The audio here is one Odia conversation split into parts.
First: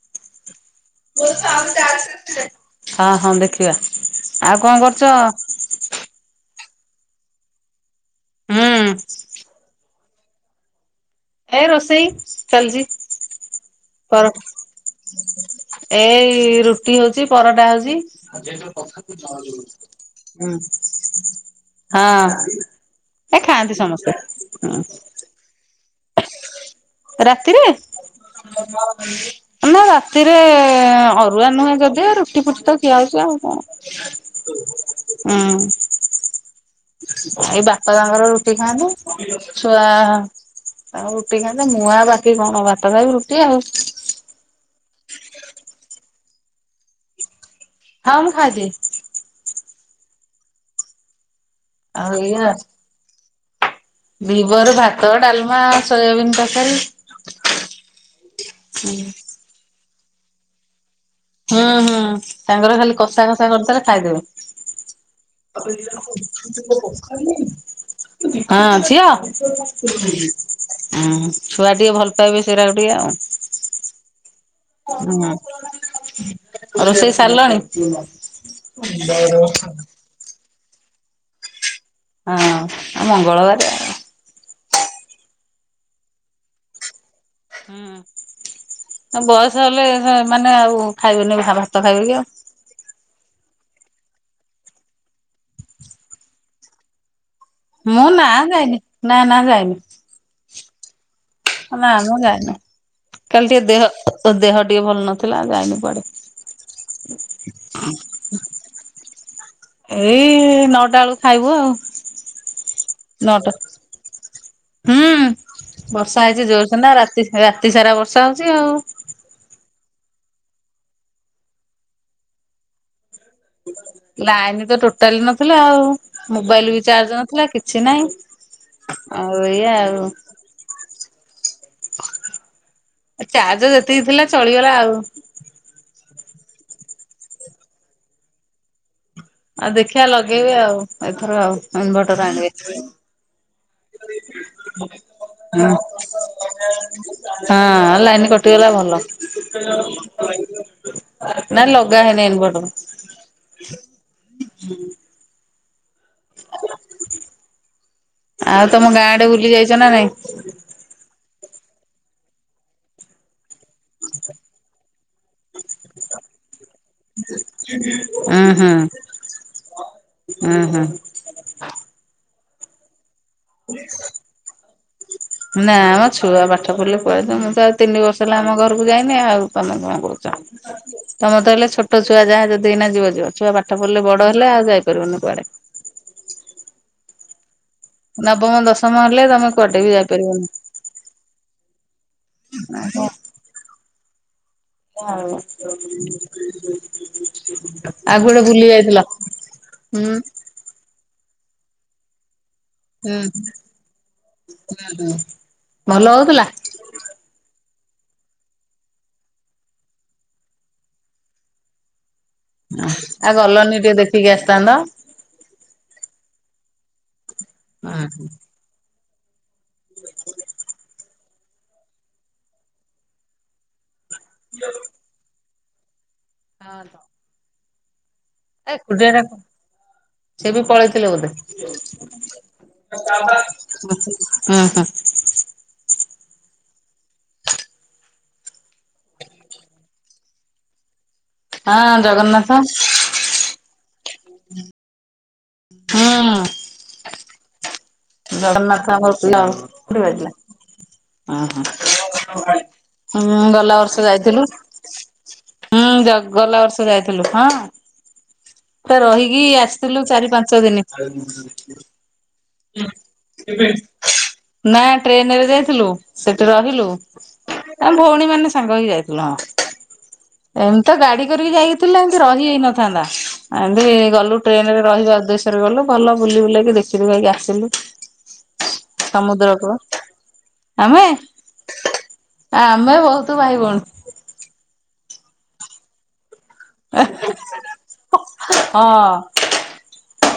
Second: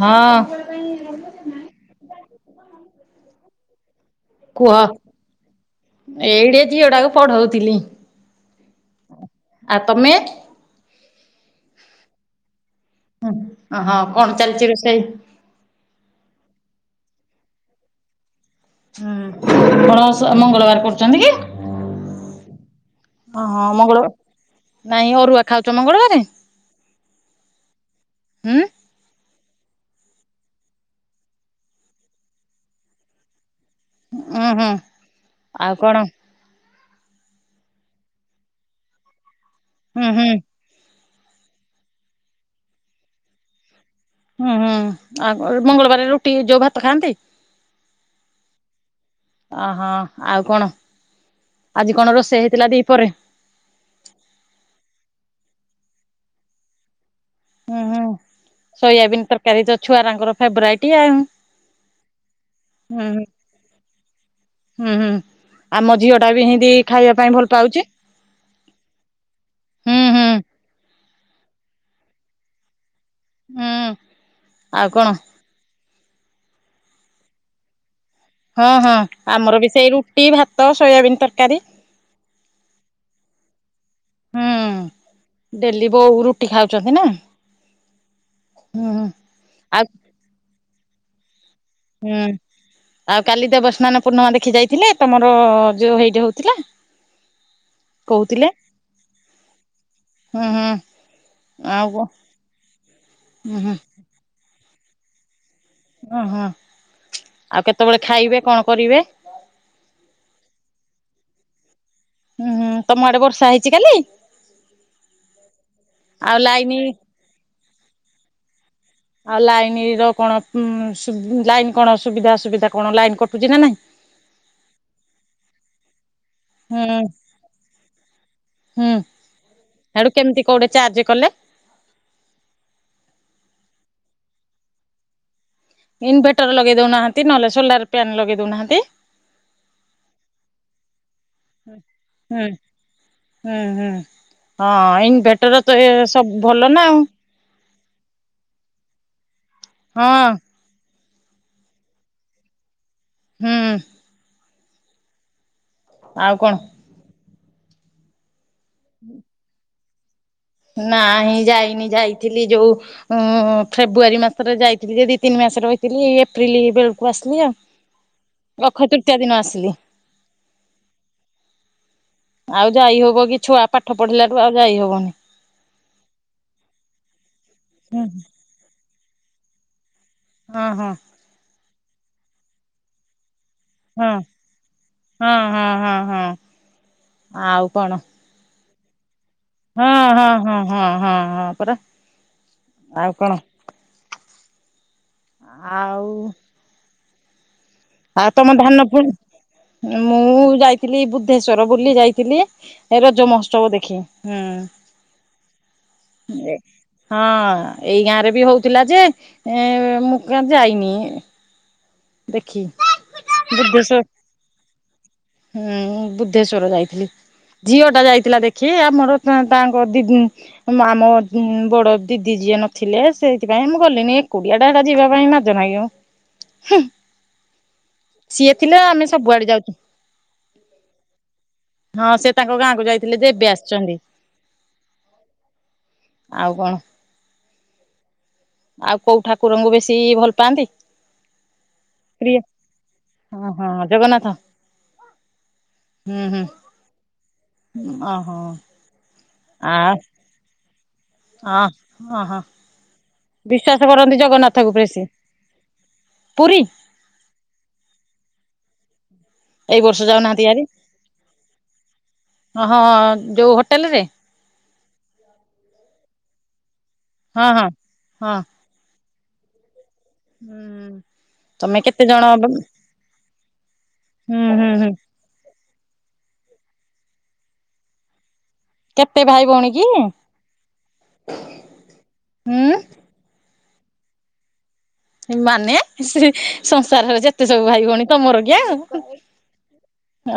ହଁ ହେଲୋ ହଁ ହଁ ଦେଖିବା। ଆଉ କୁହ କଣ କରୁଚ? ଝିଅଟାକୁ ପଢଉଥିଲି। ହୁଁ। ଆଉ ତମେ? ଏ ରୋଷେଇ ଚାଲଚି। ହଁ କଣ କର। ଚାଲିଛି ରୋଷେଇ ଏଇ ରୁଟି ହଉ ଛି ପରଟା ହଉଛି। କଣ ମଙ୍ଗଳବାର କରୁଛନ୍ତି କି? ହଁ। ଏ ହଁ ଖାଆନ୍ତି ମଙ୍ଗଳ ସମସ୍ତେ। ନାଇଁ ଅରୁଆ ଖାଉଛ ମଙ୍ଗଳବାରେ ରାତିରେ? ହୁଁ ନା ରାତିରେ ଅରୁଆ ନୁହେଁ ଯଦିଓ ରୁଟି ଫୁଟି ତ ଖିଆ ହଉଛି ଆଉ ଉଁ ହୁଁ କଣ? ହୁଁ। ଆଉ କଣ? ଏଇ ବାପା ତାଙ୍କର ରୁଟି ଖାଆନ୍ତି, ଛୁଆ ହୁଁ ହୁଁ ଆଉ ରୁଟି ଖାଆନ୍ତି, ମୁଁ ଆଉ ବାକି କଣ ଭାତ ଖାଇବି ରୁଟି ଆଉ। ହୁଁ ହୁଁ ଆଉ ମଙ୍ଗଳବାର ରୁଟି ଯୋଉ ଭାତ ଖାଆନ୍ତି? ହ ମୁଁ ଖାଇଦିଏ। ଓହୋ ଆଉ କଣ, ଆଜି ଆଉ କଣ ରୋଷେଇ ଏଇଆ ହେଇଥିଲା ଦିପହରେ? ଦିପହରେ ଭାତ ଡାଲମା ସୋୟାବିନ୍ ତରକାରୀ। ହୁଁ ହୁଁ ସୋୟାବିନ୍ ତରକାରୀ ତ ଛୁଆରାଙ୍କର ଫେଵରାଇଟି ଆଉ। ହୁଁ ହୁଁ ତାଙ୍କର ଖାଲି ହୁଁ ହୁଁ କଷା କଷା କରିଦେଲେ ଖାଇଦେବ। ହୁଁ ହୁଁ ଆମ ଝିଅ ଟା ବି ହେନ୍ତି ଖାଇବା ପାଇଁ ଭଲ ପାଉଛି। ହଁ ଝିଅ। ହୁଁ ହୁଁ ହ ଛୁଆ ଟିକେ ଭଲ ପାଇବେ ସେଇରାକୁ ଟିକେ ଆଉ। ହୁଁ ଆଉ କଣ? ହୁଁ। ରୋଷେଇ ସାରିଲଣି? ହଁ ହଁ ଆମର ବି ସେଇ ରୁଟି ଭାତ ସୋୟାବିିନ ତରକାରୀ। ହଁ ମଙ୍ଗଳବାରେ ଆ ହୁଁ ଡେଲି ବୋଉ ରୁଟି ଖାଉଛନ୍ତି ନା। ହୁଁ ବୟସ ଆଉ ହେଲେ ମାନେ ଆଉ ଖାଇବେନି ଭା ହୁଁ ଆଉ କାଲି,, ଦେବସ୍ନାନ ପୂର୍ଣ୍ଣିମା ଦେଖି ଯାଇଥିଲେ? ତମର ଯଉ ହେଇଠେ ହଉଥିଲା। ମୁଁ ନା କହୁଥିଲେ ଯାଇନି ନା ନା ଯାଇନି। ଁ ନା ଆ ମୁଁ ଯାାଇନି କାଲି ହୁଁ ଟିକେ ହୁଁ ଦେହ ଦେହ ଟିକେ ଭଲ ନଥିଲା। ଯାଇନି କୁଆଡେ। ଓ ହଁ ଆଉ କେତେବେଳେ ଖାଇବେ କଣ କରିବେ ଏଇ ନଅଟା ବେଳୁକୁ ଖାଇବୁ ଆଉ। ହୁଁ ହୁଁ ତମ ଆଡେ ନଅଟା ବର୍ଷା ହେଇଛି କାଲି? ହୁଁ ବର୍ଷା ଆଉ ହେଇଛି ଲାଇନ ଜୋରସେ ନା ରାତି ରାତିସାରା ବର୍ଷା ହଉଛି ଆଉ। ଆଉ ଲାଇନ ର କଣ ଉ ଲାଇନ୍ କଣ ସୁବିଧାସୁବିଧା କଣ? ଲାଇନ୍ କ ଜି ନା ନାହିଁ। ଲାଇନ ତ ଟୋଟାଲ ନଥିଲା ଆଉ ମୋବାଇଲ ବି ହୁଁ ଚାର୍ଜ ନଥିଲା କିଛି ନାହିଁ। ହୁଁ ଆଉ ଏଇଆ ହେଡୁ ଆଉ। କେମିତି କୋଉଟେ ଚାର୍ଜ କଲେ, ଚାର୍ଜ ଯେତିକି ଥିଲା ଚଳିଗଲା ଆଉ। ଇନଭେଟର ଲଗେଇ ଦଉନାହାନ୍ତି ନହେଲେ ସୋଲାର ଫ୍ୟାନ୍ ଲଗେଇ ଦଉନାହାନ୍ତି । ଆଉ ଦେଖିଆ ଲଗେଇବି ଆଉ ଏଥର ଆଉ ଇନଭଟର ହୁଁ ଆଣିବି । ହୁଁ ହୁଁ ହଁ ଇନଭେଟର ତ ଏ ସବୁ ଭଲ ନା ଆଉ । ହଁ ଲାଇନ୍ କଟିଗଲା ଭଲ ହଁ । [inaudible] ନା ଲଗା ହେଇନି ଇନଭଟର। ହୁଁ [inaudible] ହୁଁ ଆଉ କଣ? ଆଉ ତମ ଗାଁଆଡେ ବୁଲି ଯାଇଚ ନା ନାଇଁ? ନାଇଁ ଯାଇନି ଯାଇଥିଲି ଯୋଉ ଉ ଫେବୃୁଆାରୀ ମାସରେ ଯାଇଥିଲି ଯେଦି ତିନି ମାସରେ ରହିଥିଲି ଏପ୍ରିଲ ବେଳକୁ ଆସିଲି ଆଉ । ଉଁ ହଁ ହମ୍ଁ ହଁ ହମ୍ଁ [inaudible] ଆଉ ଯାଇ ହବ କି ଛୁଆ ପାଠ ପଢିଲାଠୁ ଆଉ ଯାଇ ହବ । ନା ଆମ ଛୁଆ ପାଠ ପଢିଲେ କୁଆ ନ୍ତ ମୁଁ ତ ଆଉ ତିନି ହୁଁ ବର୍ଷ ହେଲା ଆମ ଘରକୁ କୁ ଯାଇନି ଆଉ ତମେ କଣ ହଁ ହଁ କହୁଛ ତମେତ ହେଲେ ଛୋଟ ଛୁଆ ଯାହା ଯଦି ଏଇନା ଯିବ ଯିବ ଛୁଆ ପା ଠ ପଢ଼ିଲେ ହଁ ବଡ ହେଲେ ଆଉ ଯାଇପାରିବନି ହଁ କୁଆଡେ ହଁ ହଁ ହଁ । ଆଉ । ନବମ, ଦଶମ । ହଁ ହଁ ହଁ ହଁ ହଁ ହଁ ପରା । ଆଉ କଣ? [inaudible] ହଁ ଆଉ [unintelligible] ଆଉ ତମ ଧାନ ଫୁଣି ହୁଁ ମୁଁ ଯାଇଥିଲି । ବୁଦ୍ଧେଶ୍ଵର ବୁଲି ଯାଇଥିଲି । ଏ ରଜ ମହୋତ୍ସବ ଦେଖି, ହୁଁ ଭଲ ହଉଥିଲା? । [inaudible] ହଁ । ଏଇ ଗାଁ ରେ ବି ହଉଥିଲା। ଯେ ମୁଁ କିଆଁ ଯାଇନି । ଦେଖି ଆଉ ଗଲନି ଟିକେ ବୁଦ୍ଧେଶେ ଦେଖିକି ଆସିଥାନ୍ତ। ହୁଁ ବୁଦ୍ଧେଶ୍ଵର ଜାଇ। ଝିଅ ଟା ଯାଇଥିଲା ଦେଖି ଆମର ତା ତାଙ୍କ ଦିଦି ଆମ ବଡ଼ ଦିଦି ଯିଏ ନଥିଲେ ସେଇଥିପାଇଁ ମୁଁ ଗଲିନି ଏକୁଟିଆ ଟା ଏଟା ଯିବା ପାଇଁ ଜ ନାଗିବ। ହଁ ତ। ସିଏ ଥିଲେ ଆମେ ସବୁଆଡେ ଯାଉଚୁ। ସେ ବି ପଳେଇଥିଲେ ବୋଧେ [inaudible] ସେ ତାଙ୍କ ଗାଁକୁ ଯାଇଥିଲେ ହ ଯେ ଏବେ ଆସିଛନ୍ତି ହ । [inaudible] ଆଉ କଣ? [inaudible] ଆଉ କୋଉ ଠାକୁରଙ୍କୁ ବେଶୀ ଭଲ ପାଆନ୍ତି? ହଁ ପ୍ରିୟ ଜଗନ୍ନାଥ । ହଁ ହଁ [inaudible] ଜଗନ୍ନାଥ ହୁଁ। ହୁଁ ହୁଁ। ଓହୋ । ହଠି ବାିଲା ଅ ଓହୋ। ଓହୋ ହୁଁ ଗଲା ବିଶ୍ଵାସ ବର୍ଷ କରନ୍ତି ଯାଇଥିଲୁ ଜଗନ୍ନାଥଙ୍କୁ ବେଶୀ । ହୁଁ ଗ ଗଲା ପୁରୀ ବର୍ଷ ଯାଇଥିଲୁ । ହଁ । [inaudible] ତ ରହିକି ଏଇ ବର୍ଷ ଆସିଥିଲୁ ଚାରି ଯାଉନାହାନ୍ତି ପାଞ୍ଚ, ହାରି ଦିନି। ହଁ ଯୋଉ ହୋଟେଲରେ [inaudible] ନା ଟ୍ରେନରେ ଯାଇଥିଲୁ ସେଠି ରହିଲୁ ହଁ । ହଁ [inaudible] ଆମେ ଭଉଣୀ ହଁ ମାନେ ସାଙ୍ଗ ହେଇ ଯାଇଥିଲୁ । ହଁ । [inaudible] ଏମିତି ତ ଗାଡି କରିକି ତମେ ଯାଇଥିଲେ କେତେ ଏମତି ଜଣ ରହି ହୁଁ ହେଇ ନଥାନ୍ତା ଏମିତି ଗଲୁ ହୁଁ ଟ୍ରେନ ରେ ହୁଁ ରହିବା ଉଦ୍ଦେଶ୍ୟ । ଗଲୁ ଭଲ ବୁଲି ବୁଲାକି ଦେଖି ଦୁଖାକି ଆସିଲୁ । କେତେ ଭାଇ ସମୁଦ୍ର ଭଉଣୀ କୂଳ କି? ଆମେ [inaudible] ହୁଁ ଆମେ ବହୁତୁ ଭାଇ ଭଉଣି। [inaudible] ମାନେ ସ୍ରି ସଂସାରର ଯେତେ ସବୁ ଭାଇ ଭଉଣୀ ତମର କି ଆଉ। ହଁ।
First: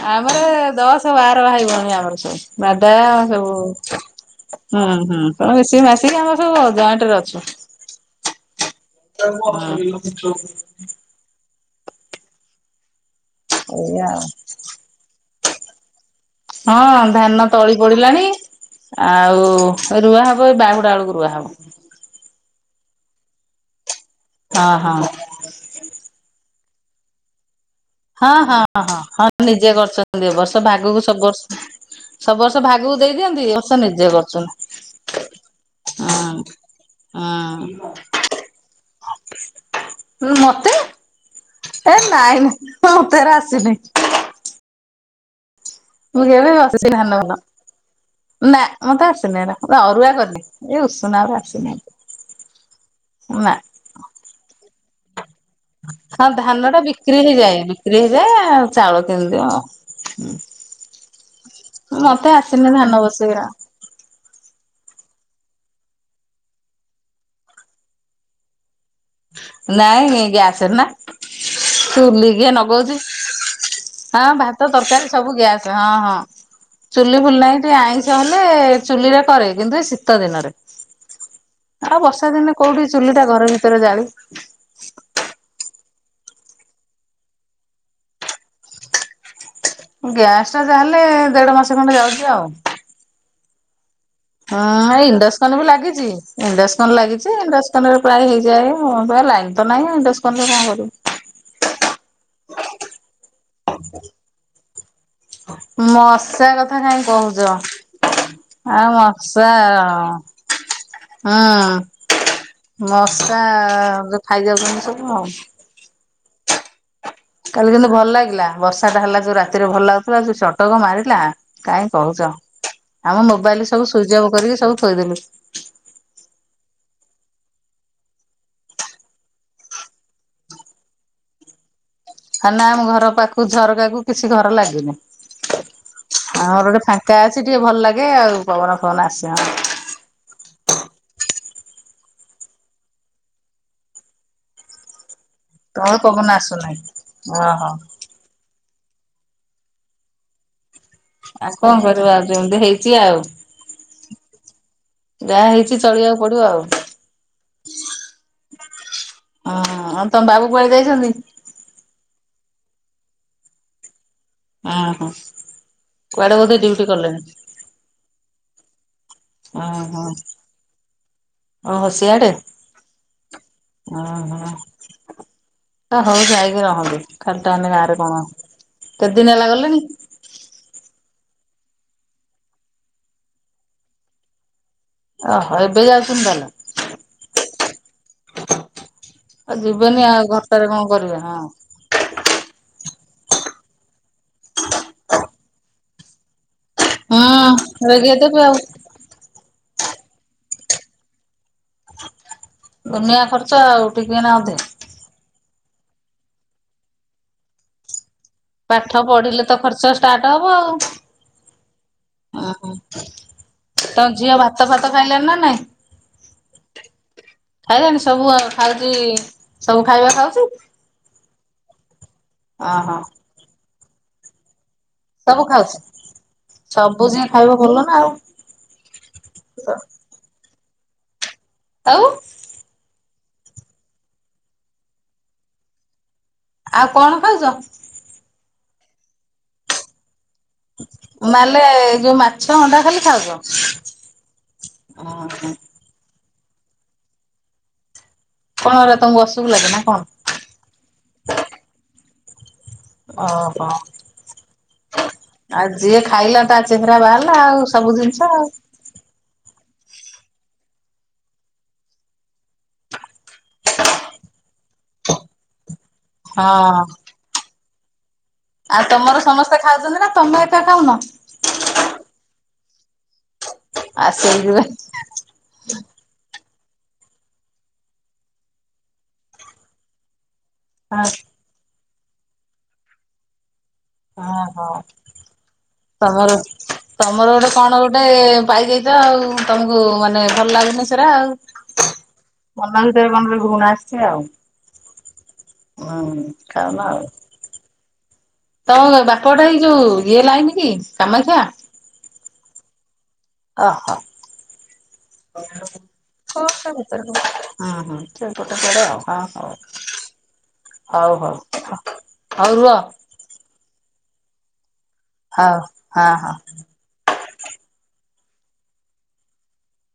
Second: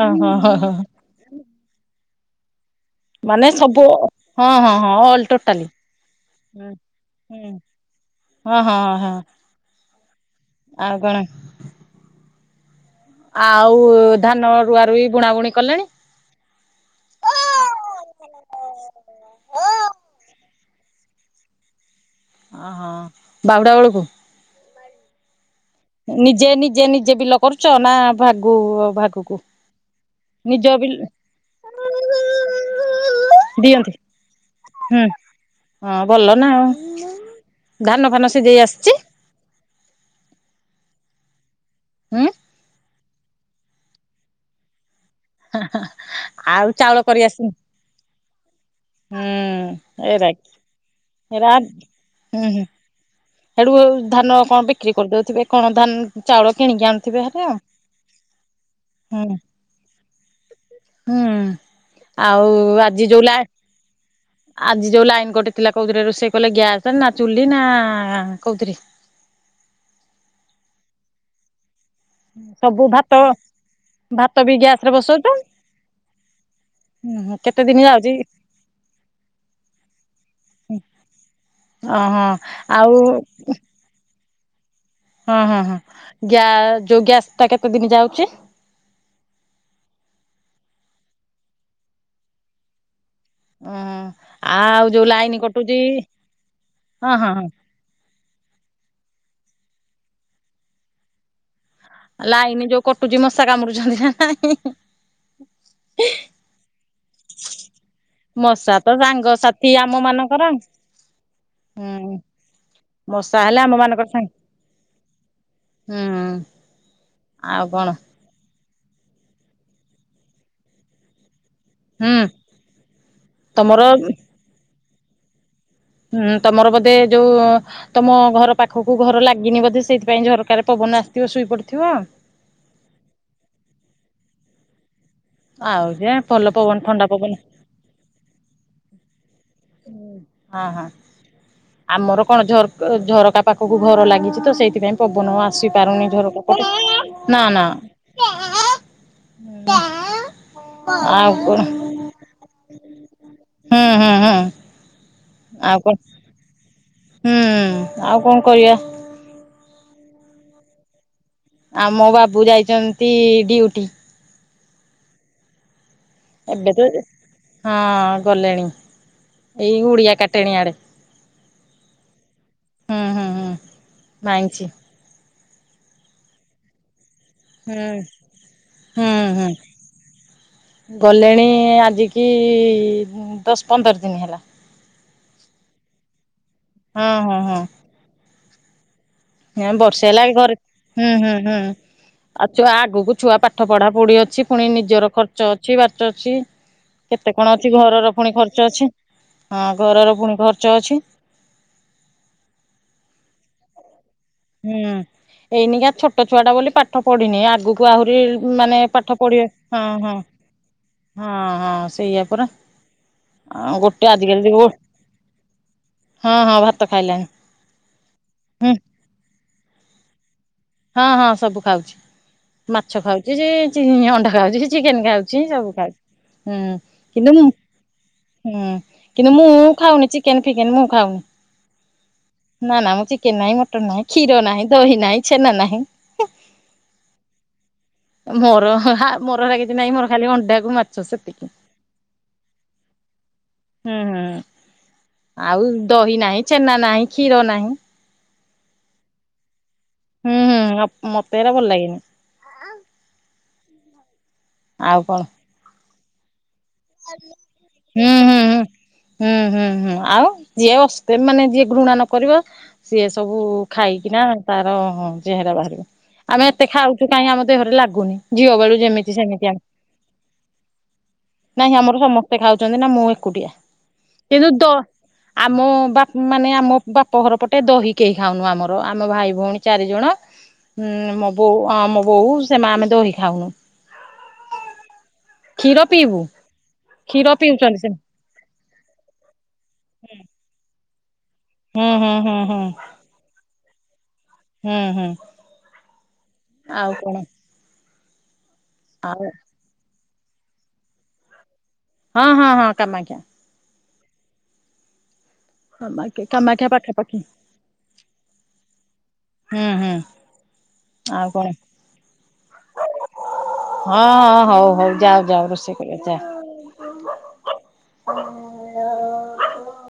ଓହୋ ହୋ ଆମର ହୋ ଦଶ ବାର ଭାଇ ଭଉଣୀ ଆମର। ସବୁ ଦାଦା ସବୁ ହଁ ହଁ ହୁଁ ହଁ ଅଲ ହୁଁ ସବୁ ଟୋଟାଲି ମିଶି ମାଶିକି ଆମର ସବୁ ଜଏଣ୍ଟରେ ଅଛୁ। ଓ ହୋ । କଣ [inaudible] ଆଉ ଏଇଆ ଆଉ। ଧାନ ରୁଆ ରୁଇ ବୁଣାବୁଣି କଲେଣି? ହଁ ଧାନ ତଳି ପଡିଲାଣି ଆଉ ରୁଆ ହବ। ବାହୁଡ଼ା ବେଳକୁ ରୁଆ ହବ। ଓହୋ ବାହୁଡା ବେଳକୁ। ହଁ ହଁ। ନିଜେ ନିଜେ ନିଜେ ବିଲ କରୁ ହଁ ହଁଁ ହଁ ହଁ ନିଜେ କରଛନ୍ତି ଏବର୍ଷ ନିଜ ବିଲ ଭାଗକୁ ସବୁ ବର୍ଷ ସବୁ ବର୍ଷ ଭାଗକୁ ଦେଇ ଦିଅନ୍ତି ଏବର୍ଷ ନିଜେ ହୁଁ କରୁଛନ୍ତି। ହଁ ଭଲ ହୁଁ। ନା ଆଉ ଧାନ ଫାନ ସିଝେଇ ଆସିଚି? ଉଁ ମତେ ଏ ହୁଁ ନାଇଁ ମତେ ହେରା ଆସିନି। ମୁଁ କେବେ ଆଉ ବସେଇନି ଚାଉଳ ଧାନ କରି ଫାନ। ଆସିନି ନା ମତେ ଆସିନି ଏରା ମୁଁ ହୁଁ ଅରୁଆ ଏରା କଲିି ଏଇ ଉଷୁନାଗୁରା ଏରା ଆସିନାି ହୁଁ ହୁଁ ହେଡୁ ଧାନ କଣ ବିକ୍ରି କରିଦଉଥିବେ। କଣ ଧାନ ହଁ ଚାଉଳ ଧାନ ଟା କିଣିକି ଆଣୁଥିବେ ବିକ୍ରି ହେରି ଆଉ ହେଇଯାଏ ବିକ୍ରି ହେଇଯାଏ ଚାଉଳ ହୁଁ କିନିଦଉ ଆଉ। ହୁଁ ମତେ ଆଉ ଆସିନି ଧାନ ଆଜି ଯୋଉ ଲା ବସେଇବା। ଆଜି ଯୋଉ ଲାଇନ କଟିଥିଲା କୋଉଥିରେ ରୋଷେଇ କଲେ ଗ୍ୟାସ ନା ଚୁଲି ନା କଉଥିରେ? ନାଇଁ ଗ୍ୟାସ ରେ ନା ଚୁଲିି କିଏ ସବୁ ନଗଉଚି। ଭାତ ହଁ ବି ଭାତ ଗ୍ୟାସ ରେ ତରକାରୀ ବସଉଛ ସବୁ ଗ୍ୟାସ ହଁ ହଁ। ଚୁଲି ଫୁଲି ନାହିଁ କେତେ ଟିକେ ଦିନ ଯାଉଛି? ଆଇଁଷ ହେଲେ ଚୁଲିରେ କରେ କିନ୍ତୁ ଏ ଶୀତ ଦିନରେ। ଆଉ ଓହୋ ବର୍ଷା ଦିନେ କୋଉଠି ଆଉ ଚୁଲି ଟା ଘର ଭିତରେ ଜାଳିବୁ। ହଁ ହଁ ହଁ ଗ୍ୟା ଯୋଉ ଗ୍ୟାସ ଟା କେତେ ଦିନ ଯାଉଚି? ଗ୍ୟାସ ଟା ଯାହାଲେ ଦେଢ ମାସ ଖଣ୍ଡେ ଯାଉଚି ଆଉ। ଉଁ। ଆଉ ହଁ ଯୋଉ ଲାଇନ ଇଣ୍ଡସ୍କନ ବି କଟୁଛି ଲାଗିଛି ଇଣ୍ଡସ୍କନ ହଁ ଲାଗିଛି ହଁ ହଁ। ଇଣ୍ଡସ୍କନ୍ ରେ ପ୍ରାୟ ହେଇଯାଏ ଆଉ ପ୍ରାୟ ଲାଈନ୍ ତ ନାଇଁ ଇଣ୍ଡକ୍ସନ ରେ କଣ କରିବୁ। ଲାଇନ ଯୋଉ କଟୁଚି ମଶା କାମୁଡୁଛନ୍ତି ନା ନାହିଁ ହିଁ ହିଁ। ମଶା କଥା କାଇଁ କହୁଚ। ମଶା ଆଉ ତ ମଶା ସାଙ୍ଗସାଥି ଆମ ମାନଙ୍କର। ହଁ ହୁଁ ମଶା ହେଲେ ଆମ ମାନଙ୍କର ଯଉ ସାଙ୍ଗ ଖାଇ ଯାଉଚନ୍ତି ସବୁ ଆଉ। ହୁଁ ଆଉ କାଲି କଣ କିନ୍ତୁ ଭଲ ଲାଗିଲା ବର୍ଷା ଟା ହେଲା ଯୋଉ ରାତିରେ ଭଲ ଲାଗୁଥିଲା ଯୋଉ ଚଡକ ମାରିଲା। କାଇଁ ହୁଁ କହୁଚ ଆମ ମୋବାଇଲ ସବୁ ତମର ସୁଇଚ ଅଫ୍ କରିକି ସବୁ ଥୋଇଦେଲୁ। ହୁଁ ତମର ବୋଧେ ଯୋଉ ତମ ଘର ପାଖକୁ ଘର ଲାଗିନି ବୋଧେ ସେଥିପାଇଁ ଝରକା ରେ ପବନ ଫୋନ ଆସିଥିବ ଶୋଇପଡ଼ିଥିବ। ଆ ନା ଆମ ଘର ପାଖକୁ ଝରକାକୁ କିଛି ଘର ଲାଗିନି। ଆଉ ଯେ ଭଲ ଆମର ପବନ ଗୋଟେ ଥଣ୍ଡା ଫାଙ୍କା ପବନ ଅଛି ଟିକେ ଭଲ ଲାଗେ ଆଉ ପବନ ଫବନ ଆସେ ହଁ। ହଁ ହଁ। ଆମର କଣ ଝର ଝରକା ପାଖକୁ ଘର ଲାଗିଚି ତ ସେଇଥିପାଇଁ ପବ ନ ଆସି ତମର ପାରୁନି ପବନ ଝରକା ପଟେ ଆସୁନାହିଁ। ନା ନା। ଓହୋ ଉଁ। ଆଉ କଣ କରିବୁ ଆଉ ଯେମିତି ହେଇଚି ଆଉ। ହୁଁ ହୁଁ ହୁଁ ଯାହା ଆଉ ହେଇଚି କଣ ଚଳିବାକୁ ପଡିବ ଆଉ। ହୁଁ ଆଉ କଣ କରିବା। ହଁ ତମ ବାବୁ କୁଆଡେ ଯାଇଚନ୍ତି? ଆମୋ ବାବୁ ଯାଇଚନ୍ତି ଡିଉଟି। ଓହୋ କୁଆଡେ ବଧେ ଏବେ ତ ଡିଉଟି କଲେଣି? ହଁ ଗଲେଣି ଏଇ ଉଡିଆ କାଟେଣି ଆଡେ, ଓ ହସିିଆଡେ ହୁଁ ହୁଁ ହୁଁ। ଓ ହୋ ମାଇଁଛି ତ ହଉ ଯାଇକି ରହନ୍ତୁ ଖାଲିଟାନ ହୁଁ ଗାଁରେ କଣ କେତେ ହୁଁ ଦିନ ହେଲା ହୁଁ। ଗଲେଣିି। ମାନେ ଆଜି କି ଦଶ ପନ୍ଦର ଦିନ ହେଲା। ଓହୋ ଏବେ ଯାଉଛନ୍ତି ତାହେଲେ ହଁ ହଁ ହଁ ଆଉ ଯିବେନି ବର୍ଷେ ଆଉ ହେଲା ଘରେ ଘରଟାରେ କଣ ହୁଁ କରିବେ ହୁଁ ହଁ। ହୁଁ ଆଉଛୁଆ ଆଗକୁ ଛୁଆ ପାଠ ପଢା ପଢି ଅଛି ପୁଣି ନିଜର ଖର୍ଚ୍ଚ ଅଛି ବାର୍ଚ ଅଛି। କେତେ କଣ ଅଛି ହୁଁ ଘରର ଲଗେଇ ପୁଣି ଦେବେ ଆଉ ଖର୍ଚ୍ଚ ଅଛି। ହଁ ଘରର ପୁଣି ଖର୍ଚ୍ଚ ଅଛି, ଦୁନିଆ ଖର୍ଚ୍ଚ ଆଉ ଟିକେ ନା ଅଧେ ହୁଁ। ଏଇନିକା ଛୋଟ ଛୁଆଟା ବୋଲି ପାଠ ପଢିନି ଆଗକୁ ଆହୁରି ମାନେ ପାଠ ପଢିଲେ ପଢିବେ ତ ହଁ ଖର୍ଚ୍ଚ ହଁ। ଷ୍ଟାର୍ଟ ହବ ହଁ ହଁ ସେଇଆ ଆଉ ପରା ଆଉ ଓହୋ ତମ ଗୋଟେ ଝିଅ ଆଜିକାଲି ଭାତ ହଁ ଫାତ ଖାଇଲାଣିି ନା ନାଇଁ। ହଁ ଭାତ ଖାଇଲାଣି ଖାଇଲାଣି ସବୁ ଆ ହୁଁ ଖାଉଛି ସବୁ ଖାଇବା ଖାଉଛି। ହଁ ହଁ ସବୁ ଖାଉଛି ମାଛ ଓହୋ ଖାଉଛି ସେ ଚି ଅଣ୍ଡା ଖାଉଛି ଚିକେନ ଖାଉଛି ସବୁ ଖାଉଛି ହୁଁ ସବୁ ଯିଏ କିନ୍ତୁ ଖାଇବ ମୁଁ ଭଲ ନା ଆଉ ହୁଁ କିନ୍ତୁ ମୁଁ ଖାଉନି ଚିକେନ। ଚିକେନ ମୁଁ ଖାଉନି ଆଉ ନା ନା ମୁଁ ଚିକେନ ନାହିଁ ମଟନ ନାହିଁ କ୍ଷୀର ନାହିଁ ଦହି ନହିଁ ଛେନା ନାହିଁ ଆଉ କଣ ଖାଉଛ? ମୋର ମୋର [unintelligible] କିଛି ନାଇଁ ମୋର ଖାଲି ଅଣ୍ଡାକୁ ମାଛ ସେତିକି ମାନେ ଯୋଉ ମାଛ ଅଣ୍ଡା ଖାଲି ଖାଉଛ? ହୁଁ -ହୁଁ। ଓହୋ ଆଉ ଦହି ନାହିଁ, ଛେନା ନାହିଁ, କ୍ଷୀର ନାହିଁ କଣ ହେଲା ତମକୁ ଅସୁଖ ଲାଗେ ନା? କଣ ହୁଁ- ହୁଁ ମତେ ଏଇରା ଭଲ ଲାଗେନି। ଓ ହୋ ଆଉ ଯିଏ ଖାଇଲା ତା ଚେହେରା ବାହାରିଲା ଆଉ, ସବୁ ହୁଁ ଜିନିଷ ହୁଁ ଆଉ। ହୁଁ ହୁଁ ହୁଁ ହୁଁ ଆଉ ଯିଏ ଅ [unintelligible] ମାନେ ଯିଏ ଘୃଣା ନ କରିବ ସିଏ ସବୁ ଖାଇକିନା ତାର ଆମେ ଏତେ ହଁ। ଖାଉଛୁ କାହିଁ ଆମ ଦେହରେ ଲାଗୁନି। ଝିଅ ବେଳୁ ଆଉ ଯେମିତି ତମର ସେମିତି ସମସ୍ତେ ଖାଉଛନ୍ତି ନା, ତମେ ଏକା ଖାଉନ? ନାହିଁ ଆମର ସମସ୍ତେ ଖାଉଛନ୍ତି ନା, ମୁଁ ଏକୁଟିଆ। ଆଉ କିନ୍ତୁ ଦ ସେଇଥିପାଇଁ ଆମ ବାପ ମାନେ ଆମ ବାପ ଘର ପଟେ ଦହି କେହି ଖାଉନୁ ଆମର, ଆମ ଭାଇ ଭଉଣୀ ଚାରିଜଣ ହୁଁ ହଁ ମୋ ବୋଉ ଆ ମୋ ବୋଉ ସେ ମା ଆମେ ଦହି ଖାଉନୁ। ହଁ- ହଁ କ୍ଷୀର ପିଇବୁ ତମର ତମର କ୍ଷୀର ଗୋଟେ କଣ ପିଉଛନ୍ତି ସେ ଗୋଟେ ପାଇଯାଇଛ ଆଉ, ତମକୁ ମାନେ ଭଲ ଲାଗୁନି ସେରା ଆଉ। ହୁଁ ହୁଁ ହୁଁ ହୁଁ ମନ ଭିତରେ କଣ ଗୋଟେ ଘୃଣା ଆସେ ହୁଁ- ହୁଁ। ହୁଁ ଖାଇବା ଆଉ। ତମ ବାପ ଆଉ ଘରଟା ଏଇ ଯୋଉ ଇଏ ଲାଇନ କି, କାମାକ୍ଷା । ହଁ- ହଁ- ହଁ କାମାକ୍ଷା । ହ- ହଁ। ହଁ ବା କେ [unintelligible] ହଉ ହୁଁ ହୁଁ ଆଉ ହଉ କଣ ହଉ ରୁହ। ହଁ -ହଁ ହଉ ହଉ ଯାଅ ଯାଅ ହଉ ରୋଷେଇ କରିବ ହଁ ଯାଅ। ହଁ। [unintelligible]